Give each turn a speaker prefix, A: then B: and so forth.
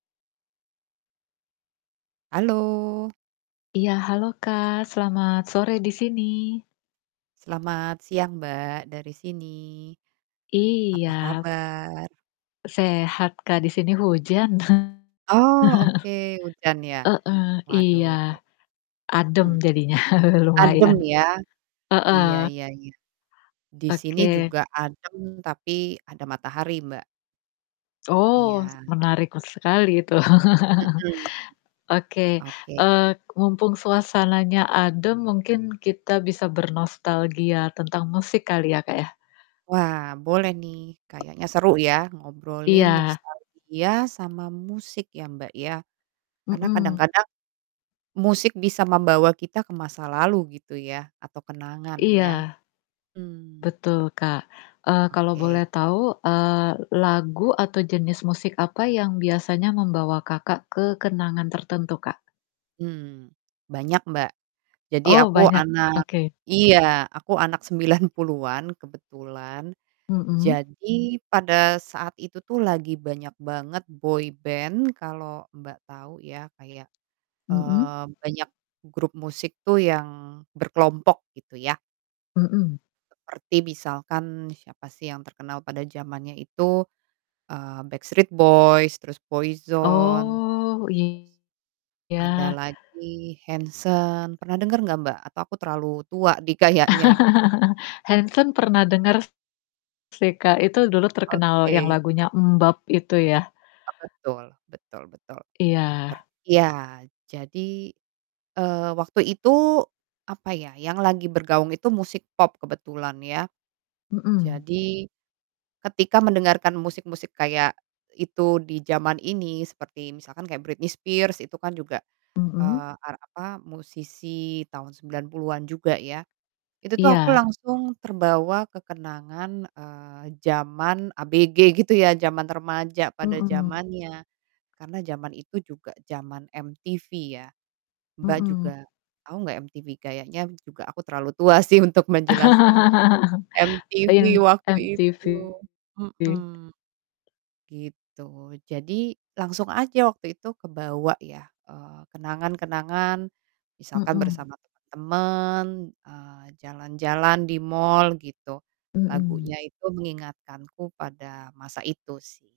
A: Halo.
B: Iya halo Kak, selamat sore di sini.
A: Selamat siang Mbak dari sini. Apa
B: Iya.
A: kabar?
B: Sehat Kak di sini hujan.
A: Oh oke hujan ya?
B: Heeh,
A: Waduh.
B: iya. Adem
A: Mhm.
B: jadinya.
A: Adem
B: Lumayan.
A: ya, iya
B: Heeh.
A: iya iya disini
B: Oke.
A: juga adem tapi ada matahari Mbak.
B: Oh,
A: Iya.
B: menarik sekali itu.
A: Mhm.
B: Oke.
A: Oke.
B: Eee, mumpung suasananya adem mungkin kita bisa bernostalgia tentang musik kali ya Kak ya?
A: Wah boleh nih kayaknya seru ya ngobrolin
B: Iya.
A: nostalgia sama musik ya Mbak ya karena
B: Mhm.
A: kadang-kadang musik bisa membawa kita ke masa lalu gitu ya atau kenangan
B: Iya.
A: ya, mmm.
B: Betul Kak. Eee, kalau
A: Oke.
B: boleh tahu, eee, lagu atau jenis musik apa yang biasanya membawa Kakak ke kenangan tertentu Kak?
A: Mmm, banyak Mbak jadi
B: Oh
A: aku
B: banyak.
A: anak
B: Oke.
A: iya aku anak 90-an kebetulan
B: Mhm.
A: jadi pada saat itu tuh lagi banyak banget boyband kalo Mbak tau ya kayak,
B: Mhm.
A: eee, banyak grup musik tuh yang berkelompok gitu ya.
B: Mhm.
A: Seperti misalkan siapa sih yang terkenal pada zamannya itu, eee, Backstreet Boys terus Boyzone.
B: Oh,
A: Ada
B: iya.
A: lagi Hanson pernah denger gak Mbak? Atau aku terlalu tua di kayaknya?
B: Hanson pernah denger sih, Kak. Itu dulu terkenal yang
A: Oke.
B: lagunya MMMBop itu ya?
A: Oh betul. betul betul ter
B: Iya.
A: iya jadi, eee, waktu itu apa ya, yang lagi bergaung itu musik pop kebetulan ya.
B: Mhm.
A: Jadi ketika mendengarkan musik-musik kayak itu di zaman ini seperti misalkan kayak Britney Spears itu kan juga,
B: Mhm.
A: eee, ar apa, musisi tahun 90-an juga ya. Itu tuh aku
B: Iya.
A: langsung terbawa kekenangan, eee, jaman ABG gitu ya, jaman remaja
B: Mmm,
A: pada
B: mhm.
A: zamannya karena jaman itu juga jaman MTV ya. Mbak
B: Mhm.
A: juga tau nggak MTV? Kayaknya m juga aku terlalu tua sih untuk menjelaskan. MTV
B: In
A: waktu itu,
B: MTV.
A: mhm, gitu. Jadi langsung aja waktu itu kebawa ya, eee, kenangan-kenangan misalkan
B: Mhm.
A: bersama temen. Eee, jalan-jalan di mall gitu
B: Mhm.
A: lagunya itu mengingatkanku pada masa itu sih